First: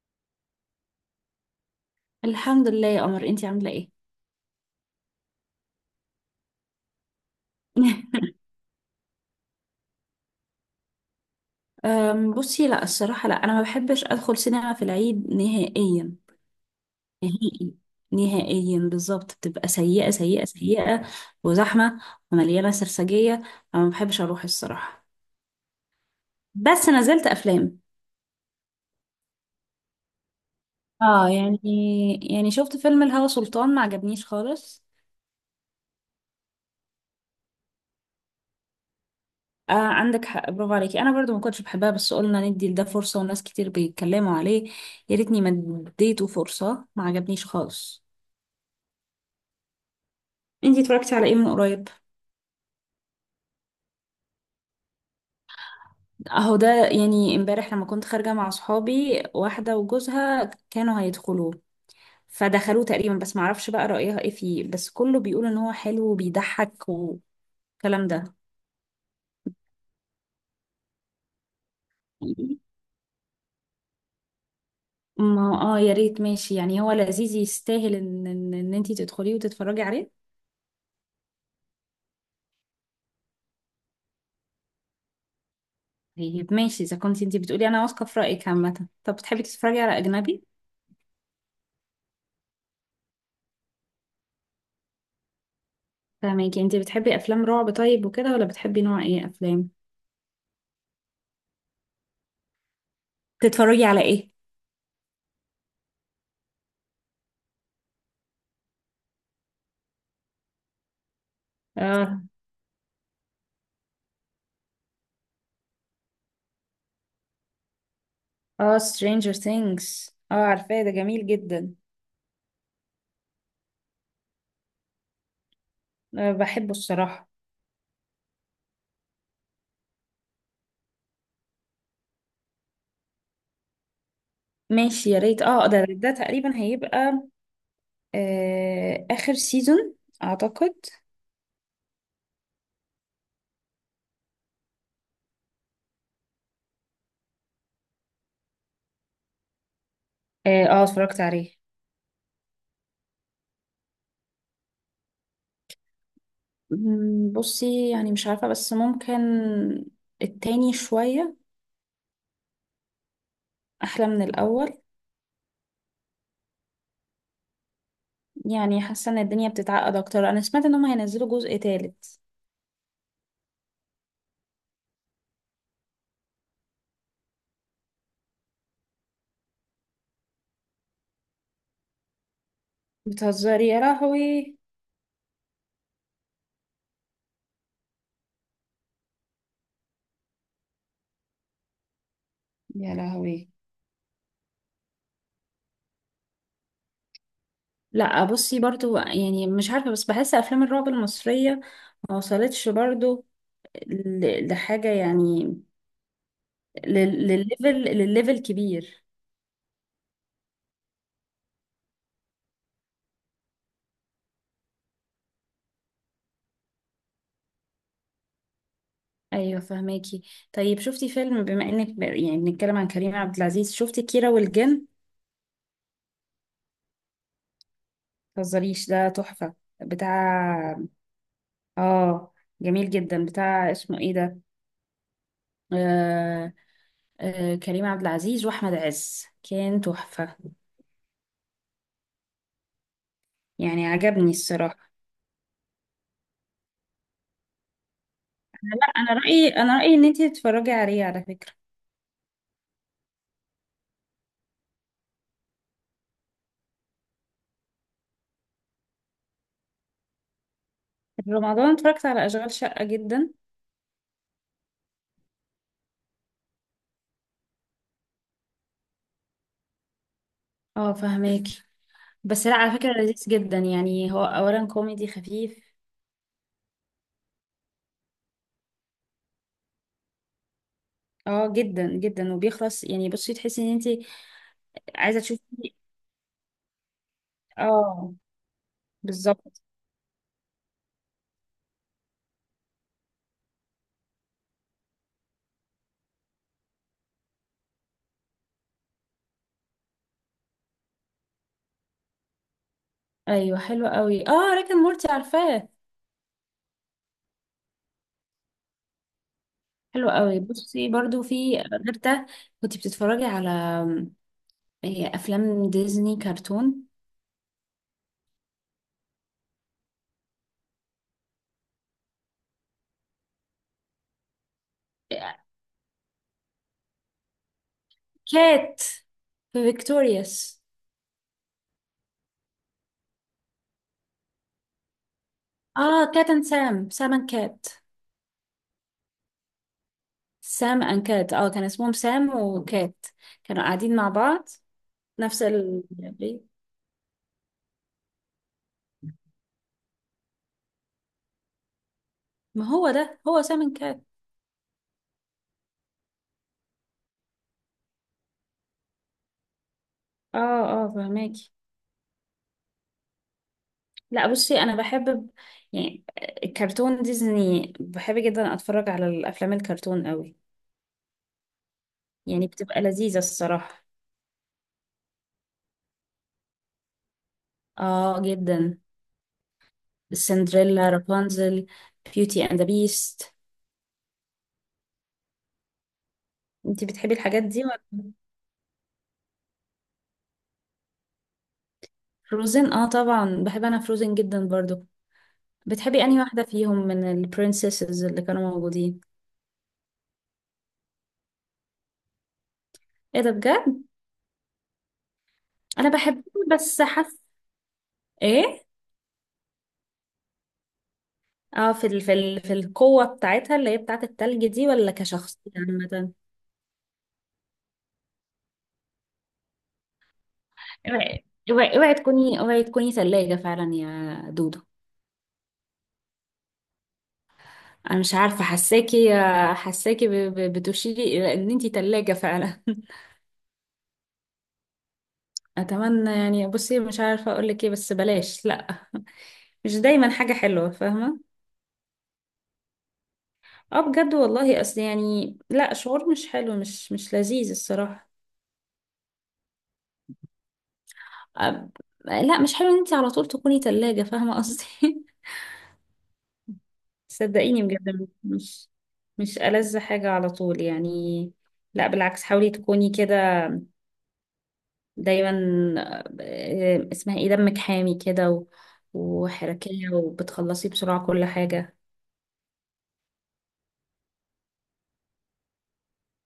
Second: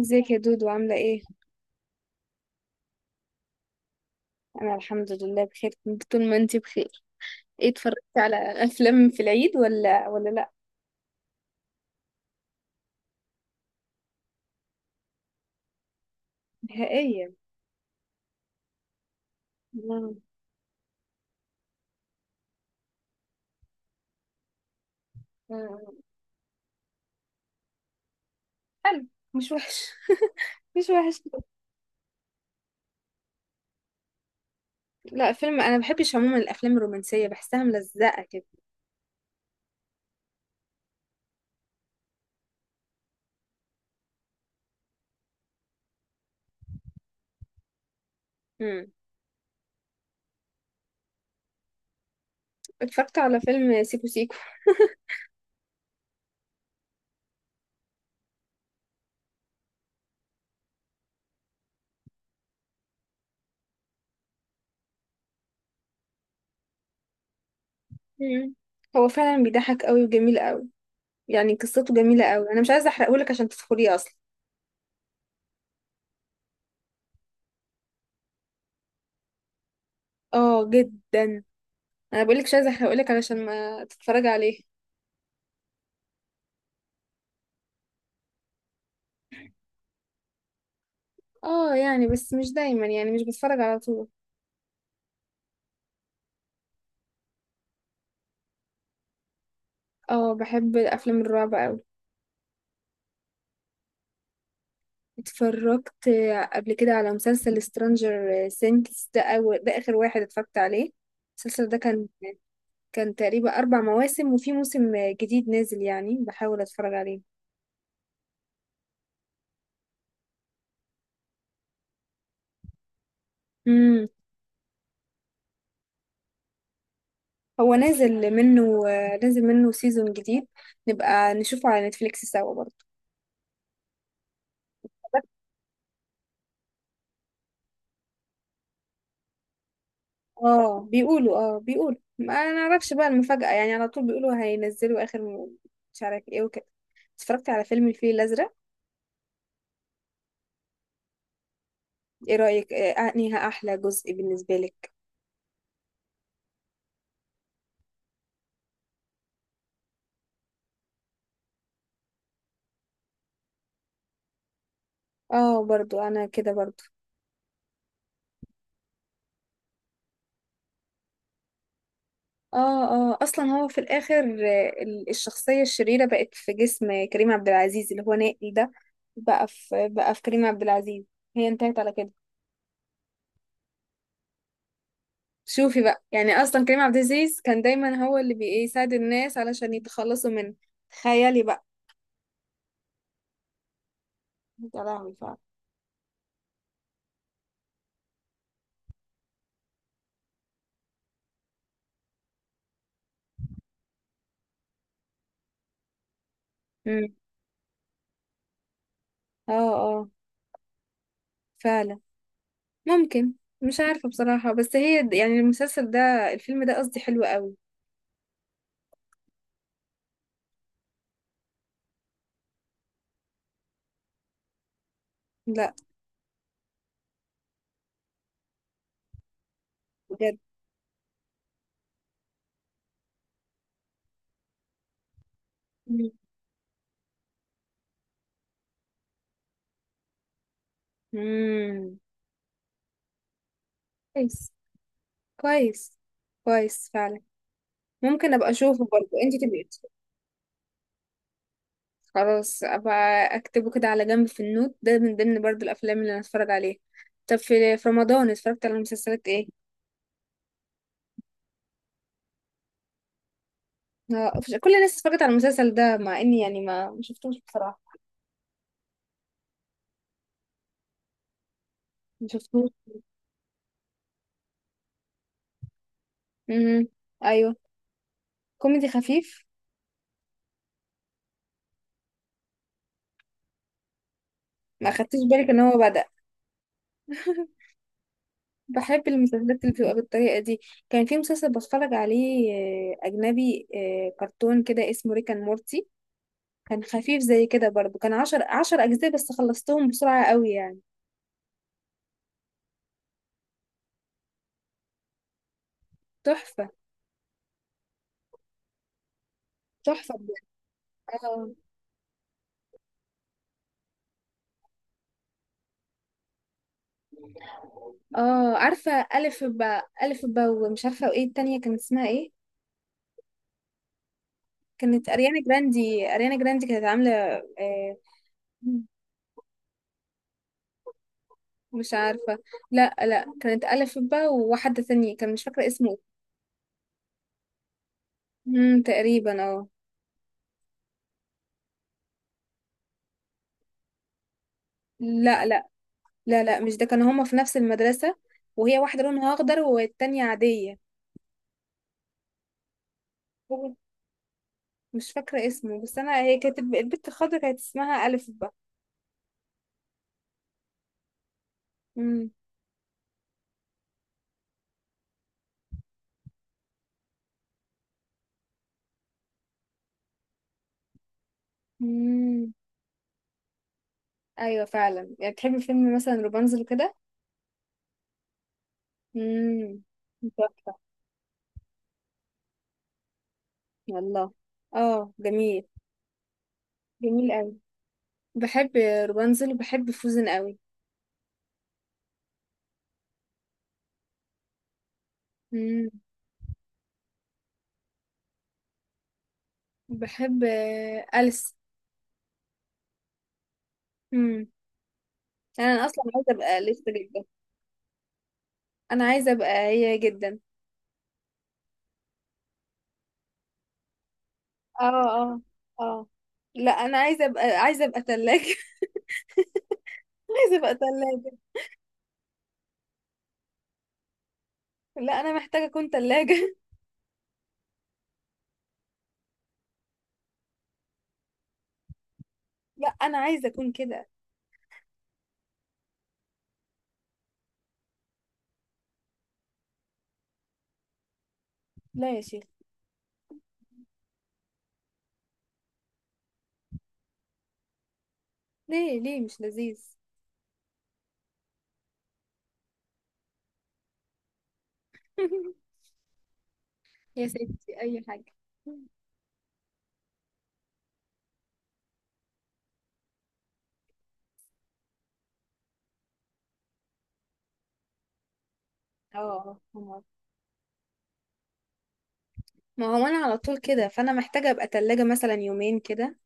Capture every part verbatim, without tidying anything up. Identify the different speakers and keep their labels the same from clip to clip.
Speaker 1: ازيك يا دودو؟ عاملة ايه؟
Speaker 2: الحمد لله يا قمر، انتي عاملة ايه؟
Speaker 1: أنا الحمد لله بخير، كنت طول ما انتي بخير. ايه، اتفرجتي على أفلام في العيد ولا ولا لأ؟
Speaker 2: أم، بصي لا الصراحة، لا انا ما بحبش ادخل سينما في العيد نهائيا.
Speaker 1: نهائيا.
Speaker 2: نهائي. نهائيا بالظبط، بتبقى سيئة
Speaker 1: مم.
Speaker 2: سيئة سيئة وزحمة ومليانة سرسجية، فما بحبش اروح الصراحة.
Speaker 1: مم.
Speaker 2: بس نزلت افلام.
Speaker 1: حلو، مش وحش. مش وحش.
Speaker 2: اه يعني، يعني شفت فيلم الهوى سلطان، ما عجبنيش خالص.
Speaker 1: لا، فيلم أنا بحبش عموما الأفلام الرومانسية، بحسها ملزقة كده.
Speaker 2: آه عندك حق، برافو عليكي، انا برضو ما كنتش بحبها، بس قلنا ندي لده فرصة وناس كتير بيتكلموا عليه. يا ريتني ما اديته فرصة، ما عجبنيش خالص.
Speaker 1: مم.
Speaker 2: انتي اتفرجتي على ايه من قريب؟
Speaker 1: اتفرجت على فيلم سيكو سيكو.
Speaker 2: اهو ده يعني امبارح لما كنت خارجة مع صحابي، واحدة وجوزها كانوا هيدخلوه فدخلوه تقريبا، بس معرفش بقى رأيها ايه فيه، بس كله بيقول ان هو حلو وبيضحك والكلام ده.
Speaker 1: مم. هو فعلا بيضحك قوي وجميل قوي، يعني قصته جميلة قوي. أنا مش عايزة أحرقهولك عشان تدخليه أصلا.
Speaker 2: ما اه، يا ريت، ماشي يعني هو لذيذ، يستاهل ان ان ان انتي تدخليه وتتفرجي عليه.
Speaker 1: اه جدا. أنا بقولك مش عايزة أحرقهولك علشان ما تتفرجي عليه.
Speaker 2: طيب ماشي، اذا كنت انتي بتقولي انا واثقة في رأيك عامة. طب بتحبي تتفرجي على اجنبي؟
Speaker 1: اه يعني، بس مش دايما، يعني مش بتفرج على طول.
Speaker 2: فاهمك. انتي بتحبي افلام رعب طيب وكده، ولا بتحبي نوع ايه افلام؟
Speaker 1: اه بحب الافلام الرعب قوي.
Speaker 2: تتفرجي على ايه؟
Speaker 1: اتفرجت قبل كده على مسلسل سترانجر سينكس. ده أول ده اخر واحد اتفرجت عليه. المسلسل ده كان
Speaker 2: اه.
Speaker 1: كان تقريبا اربع مواسم، وفي موسم جديد نازل يعني بحاول اتفرج عليه.
Speaker 2: اه Stranger Things، اه عارفاه، ده جميل جدا.
Speaker 1: امم.
Speaker 2: أه بحبه الصراحة.
Speaker 1: هو نازل منه نازل منه سيزون جديد. نبقى نشوفه على نتفليكس سوا برضه.
Speaker 2: ماشي، يا ريت. اه ده ده تقريبا هيبقى آه آخر سيزون أعتقد.
Speaker 1: اه بيقولوا اه بيقولوا، ما نعرفش بقى المفاجأة. يعني على طول بيقولوا هينزلوا اخر م- مش عارف ايه وكده. اتفرجت على فيلم الفيل الأزرق.
Speaker 2: اه، آه، اتفرجت عليه.
Speaker 1: ايه رأيك، آه، انهي احلى جزء بالنسبة لك؟
Speaker 2: مم، بصي يعني مش عارفة، بس ممكن التاني شوية أحلى من الأول.
Speaker 1: اه برضو انا كده برضو.
Speaker 2: يعني حاسة إن الدنيا بتتعقد أكتر. أنا سمعت إنهم هينزلوا جزء تالت.
Speaker 1: اه اه، اصلا هو في الاخر آه، ال- الشخصية الشريرة بقت في جسم كريم عبد العزيز اللي هو نائل ده. بقى في بقى في كريم عبد العزيز. هي انتهت على كده.
Speaker 2: بتهزري يا لهوي!
Speaker 1: شوفي بقى، يعني اصلا كريم عبد العزيز كان دايما هو اللي بيساعد الناس علشان يتخلصوا من. تخيلي بقى.
Speaker 2: يا لهوي!
Speaker 1: يا لهوي فعلا.
Speaker 2: لا بصي، برضو يعني مش عارفة، بس بحس أفلام الرعب المصرية ما وصلتش برضو ل- لحاجة يعني،
Speaker 1: مم.
Speaker 2: لل- للليفل، للليفل كبير.
Speaker 1: اه اه فعلا. ممكن. مش عارفة بصراحة، بس هي د- يعني المسلسل ده الفيلم ده قصدي حلو قوي.
Speaker 2: ايوه فهماكي. طيب شفتي فيلم، بما انك ب- يعني بنتكلم عن كريم عبد العزيز، شفتي كيرة والجن؟
Speaker 1: لا
Speaker 2: متهزريش، ده تحفة!
Speaker 1: بجد.
Speaker 2: بتاع، اه، جميل جدا، بتاع اسمه ايه ده؟
Speaker 1: مم.
Speaker 2: آه... آه... كريم عبد العزيز واحمد عز، كان تحفة.
Speaker 1: مم.
Speaker 2: يعني عجبني
Speaker 1: كويس.
Speaker 2: الصراحة.
Speaker 1: كويس. كويس فعلا. ممكن ابقى اشوفه
Speaker 2: لا،
Speaker 1: برضه،
Speaker 2: انا
Speaker 1: انت
Speaker 2: رأيي،
Speaker 1: تبقي
Speaker 2: انا
Speaker 1: تشوفي.
Speaker 2: رأيي ان انتي تتفرجي عليه على فكرة.
Speaker 1: خلاص ابقى اكتبه كده على جنب في النوت ده، من ضمن برضه الافلام اللي انا اتفرج عليها. طب، في في رمضان اتفرجت على مسلسلات ايه؟
Speaker 2: في رمضان اتفرجت على اشغال شقة، جدا.
Speaker 1: آه، مفيش- كل الناس اتفرجت على المسلسل ده، مع اني يعني ما ما شفتوش بصراحة.
Speaker 2: اه فهماكي.
Speaker 1: ما
Speaker 2: بس لا،
Speaker 1: شفتوش.
Speaker 2: على فكرة لذيذ جدا. يعني هو اولا كوميدي خفيف.
Speaker 1: امم. ايوه. كوميدي خفيف.
Speaker 2: اه جدا جدا. وبيخلص، يعني بصي تحسي ان انت
Speaker 1: ما خدتش
Speaker 2: عايزة
Speaker 1: بالك ان
Speaker 2: تشوفي.
Speaker 1: هو بدأ.
Speaker 2: اه
Speaker 1: بحب المسلسلات
Speaker 2: بالظبط.
Speaker 1: اللي بتبقى بالطريقة دي. كان في مسلسل بتفرج عليه آه، أجنبي، آه، كرتون كده اسمه ريكان مورتي. كان خفيف زي كده برضه، كان عشر عشر أجزاء بس، خلصتهم بسرعة قوي يعني.
Speaker 2: ايوه حلو قوي، اه ريك اند مورتي عارفاه.
Speaker 1: تحفة.
Speaker 2: حلو
Speaker 1: تحفة بجد.
Speaker 2: قوي. بصي برضو،
Speaker 1: اه
Speaker 2: في غير ده كنت بتتفرجي على آم، إيه، افلام ديزني كرتون؟
Speaker 1: اه عارفة. ألف با، ألف با ومش عارفة. وإيه التانية كان اسمها إيه؟ كانت أريانا جراندي أريانا جراندي كانت عاملة آه.
Speaker 2: كات في فيكتوريوس.
Speaker 1: مش عارفة. لا لا، كانت ألف با وواحدة تانية كان مش فاكرة اسمه.
Speaker 2: اه كات اند سام، سام اند كات.
Speaker 1: مم، تقريبا اه.
Speaker 2: سام اند كات، اه كان اسمهم سام وكات، كانوا قاعدين مع بعض، نفس
Speaker 1: لا لا
Speaker 2: ال…
Speaker 1: لا لا، مش ده. كانوا هما في نفس المدرسة، وهي واحدة لونها أخضر والتانية عادية.
Speaker 2: ما هو ده، هو سامن
Speaker 1: هو
Speaker 2: كات.
Speaker 1: مش فاكرة اسمه، بس أنا هي كانت الب- البت الخضرا كانت اسمها ألف بقى.
Speaker 2: اه. اه فهماكي.
Speaker 1: مم.
Speaker 2: لا بصي، انا بحب يعني الكرتون ديزني، بحب جدا اتفرج على الافلام الكرتون قوي. يعني
Speaker 1: مم.
Speaker 2: بتبقى لذيذة الصراحة.
Speaker 1: أيوة فعلا. يعني بتحبي فيلم مثلا روبانزل كده؟
Speaker 2: اه جدا.
Speaker 1: مم. تحفة.
Speaker 2: سندريلا، رابنزل، بيوتي اند ذا بيست.
Speaker 1: والله. اه جميل.
Speaker 2: انتي بتحبي
Speaker 1: جميل
Speaker 2: الحاجات
Speaker 1: أوي.
Speaker 2: دي ولا؟
Speaker 1: بحب روبانزل وبحب فوزن أوي.
Speaker 2: فروزن، اه طبعا بحب، انا فروزن جدا برضو.
Speaker 1: مم.
Speaker 2: بتحبي انهي واحدة فيهم من البرنسيسز اللي كانوا موجودين؟
Speaker 1: بحب آه، أليس.
Speaker 2: ايه ده بجد؟
Speaker 1: مم. أنا
Speaker 2: انا
Speaker 1: أصلا
Speaker 2: بحبهم
Speaker 1: عايزة أبقى أليس
Speaker 2: بس حاسة،
Speaker 1: جدا.
Speaker 2: ايه،
Speaker 1: أنا عايزة أبقى هي جدا.
Speaker 2: اه، في ال في ال في القوة بتاعتها اللي هي بتاعت التلج دي،
Speaker 1: اه
Speaker 2: ولا
Speaker 1: اه
Speaker 2: كشخصية
Speaker 1: اه،
Speaker 2: عامة؟
Speaker 1: لا انا عايزه ابقى عايزه ابقى ثلاجه. عايزه ابقى
Speaker 2: اوعي!
Speaker 1: ثلاجه.
Speaker 2: اوعي اوعي تكوني، اوعي تكوني ثلاجة فعلا يا دودو.
Speaker 1: لا انا محتاجه اكون ثلاجه.
Speaker 2: انا مش عارفة، حساكي، حساكي ب- ب- بتشيري الى ان انتي ثلاجة فعلا.
Speaker 1: لا انا عايزه اكون كده.
Speaker 2: اتمنى يعني. بصي مش عارفة اقولك ايه، بس بلاش، لا. مش دايما حاجة حلوة، فاهمة.
Speaker 1: لا يا شيخ.
Speaker 2: اه بجد والله، اصل يعني لا، شعور مش حلو، مش مش لذيذ الصراحة.
Speaker 1: ليه، ليه مش لذيذ؟
Speaker 2: أب- لا مش حلو ان انتي على طول تكوني ثلاجة، فاهمة قصدي.
Speaker 1: يا
Speaker 2: صدقيني
Speaker 1: سيدتي اي
Speaker 2: بجد،
Speaker 1: حاجه.
Speaker 2: مش مش ألذ حاجة على طول يعني. لا بالعكس، حاولي تكوني كده دايما، آه، اسمها ايه، دمك حامي كده و-
Speaker 1: اه آه،
Speaker 2: وحركية
Speaker 1: فهمت.
Speaker 2: وبتخلصي بسرعة كل حاجة.
Speaker 1: ما هو انا على طول كده، فانا محتاجه ابقى ثلاجه مثلا يومين كده،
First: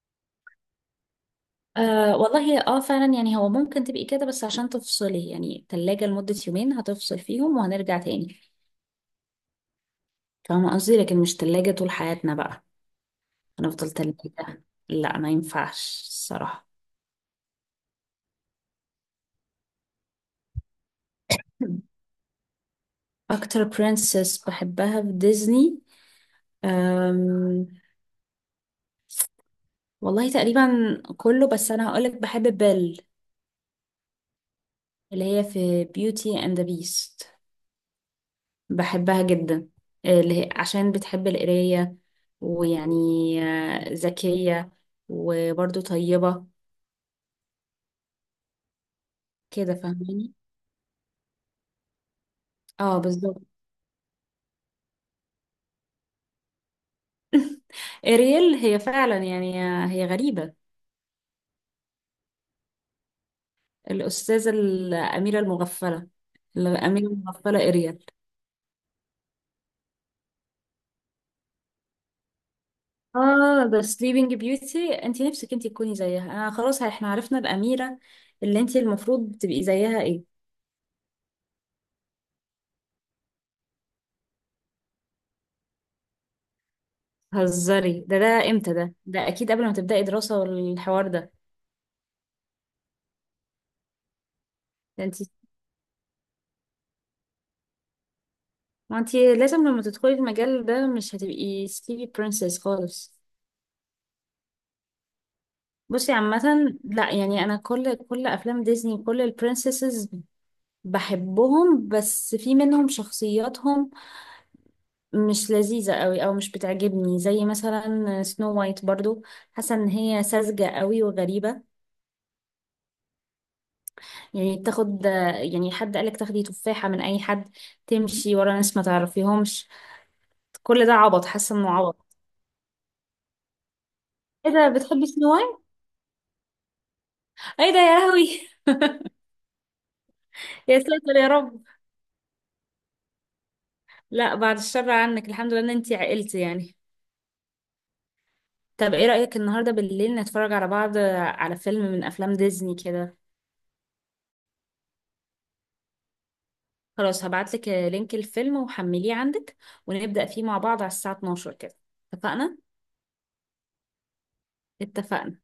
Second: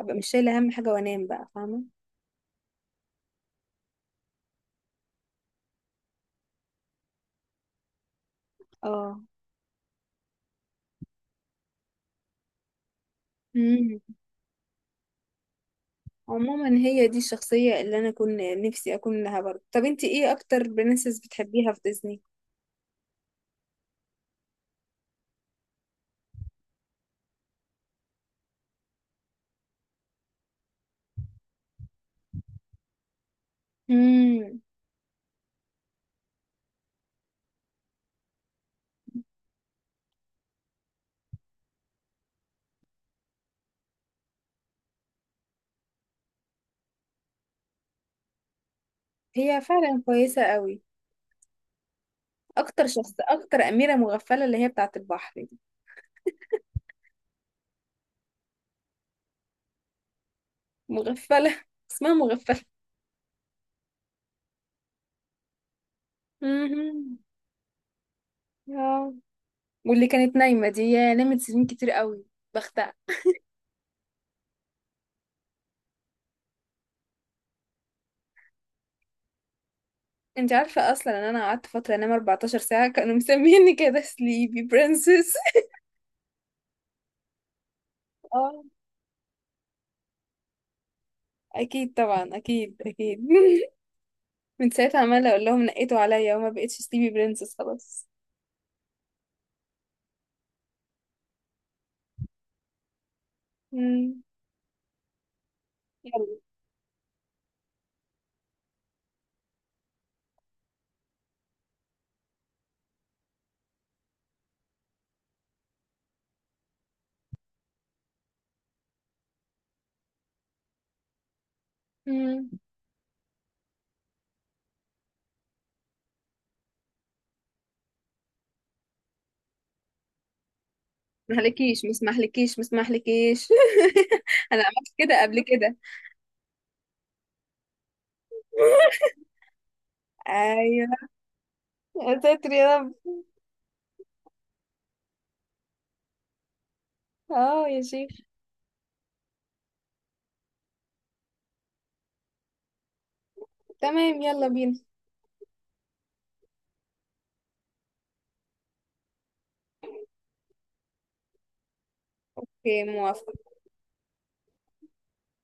Speaker 1: ابقى مش شايله هم حاجه وانام بقى فاهمه.
Speaker 2: آه والله اه فعلا، يعني هو ممكن تبقي كده، بس عشان تفصلي يعني، تلاجة لمدة يومين، هتفصل فيهم وهنرجع تاني.
Speaker 1: اه.
Speaker 2: فاهمة قصدي؟ لكن مش تلاجة طول حياتنا بقى. هنفضل
Speaker 1: امم.
Speaker 2: تلاجة، لا ما ينفعش الصراحة.
Speaker 1: عموما هي دي الشخصيه اللي انا كنت نفسي اكون لها برضه. طب انتي ايه اكتر برنسس بتحبيها في ديزني؟
Speaker 2: أكتر برنسس بحبها في ديزني؟ أم... والله تقريبا كله، بس انا هقولك بحب بيل،
Speaker 1: امم.
Speaker 2: اللي هي في بيوتي اند ذا بيست، بحبها جدا، اللي هي عشان بتحب القراية، ويعني آه، ذكية وبرضه طيبة.
Speaker 1: هي
Speaker 2: كده
Speaker 1: فعلا
Speaker 2: فاهماني.
Speaker 1: كويسة قوي. اكتر
Speaker 2: اه
Speaker 1: شخص
Speaker 2: بالظبط.
Speaker 1: اكتر اميرة مغفلة اللي هي بتاعة البحر دي.
Speaker 2: إريل، هي فعلا يعني آه، هي غريبة.
Speaker 1: مغفلة. اسمها مغفلة.
Speaker 2: الأستاذة الأميرة المغفلة، الأميرة
Speaker 1: مهم.
Speaker 2: المغفلة إريل.
Speaker 1: اه واللي كانت نايمة دي، يا نامت سنين كتير قوي، بختها.
Speaker 2: اه ده سليبنج بيوتي. انت نفسك انت تكوني زيها؟ انا خلاص احنا عرفنا الاميره اللي انت المفروض تبقي زيها، ايه.
Speaker 1: انت عارفة اصلا ان انا قعدت فترة انام أربعة عشر ساعة؟ كانوا مسميني كده سليبي برنسس.
Speaker 2: هزري. ده ده
Speaker 1: اه
Speaker 2: امتى ده ده اكيد قبل ما تبداي دراسه والحوار ده.
Speaker 1: اكيد طبعا، اكيد اكيد. من ساعتها
Speaker 2: ده انت!
Speaker 1: عمالة اقول لهم نقيتوا عليا وما بقتش سليبي برنسس خلاص.
Speaker 2: ما انت لازم لما تدخلي المجال ده، مش هتبقي سليبي برنسس خالص.
Speaker 1: مم.
Speaker 2: بصي
Speaker 1: يلا.
Speaker 2: عامه، لا يعني انا كل كل افلام ديزني، كل البرنسسز بحبهم، بس في منهم شخصياتهم مش لذيذة قوي، او مش بتعجبني، زي مثلا سنو وايت برضو، حاسة ان هي ساذجة قوي وغريبة.
Speaker 1: مم.
Speaker 2: يعني تاخد، يعني حد قالك تاخدي تفاحة من اي حد، تمشي ورا ناس ما تعرفيهمش؟ كل ده عبط، حاسة انه
Speaker 1: مهلكيش، ما
Speaker 2: عبط.
Speaker 1: اسمحلكيش، ما اسمحلكيش.
Speaker 2: ايه
Speaker 1: انا
Speaker 2: ده،
Speaker 1: عملت
Speaker 2: بتحبي
Speaker 1: كده
Speaker 2: سنو
Speaker 1: قبل
Speaker 2: وايت؟
Speaker 1: كده.
Speaker 2: ايه ده يا لهوي! يا
Speaker 1: ايوه.
Speaker 2: ساتر يا رب.
Speaker 1: يا ساتر يا رب.
Speaker 2: لا بعد الشر عنك، الحمد لله ان انتي عقلتي يعني.
Speaker 1: اه يا شيخ.
Speaker 2: طب ايه رأيك النهاردة بالليل نتفرج على بعض، على فيلم من افلام ديزني كده؟
Speaker 1: تمام يلا بينا.
Speaker 2: خلاص هبعتلك لينك الفيلم، وحمليه عندك، ونبدأ فيه مع بعض على الساعة اتناشر كده. اتفقنا؟
Speaker 1: اوكي موافقة.
Speaker 2: اتفقنا.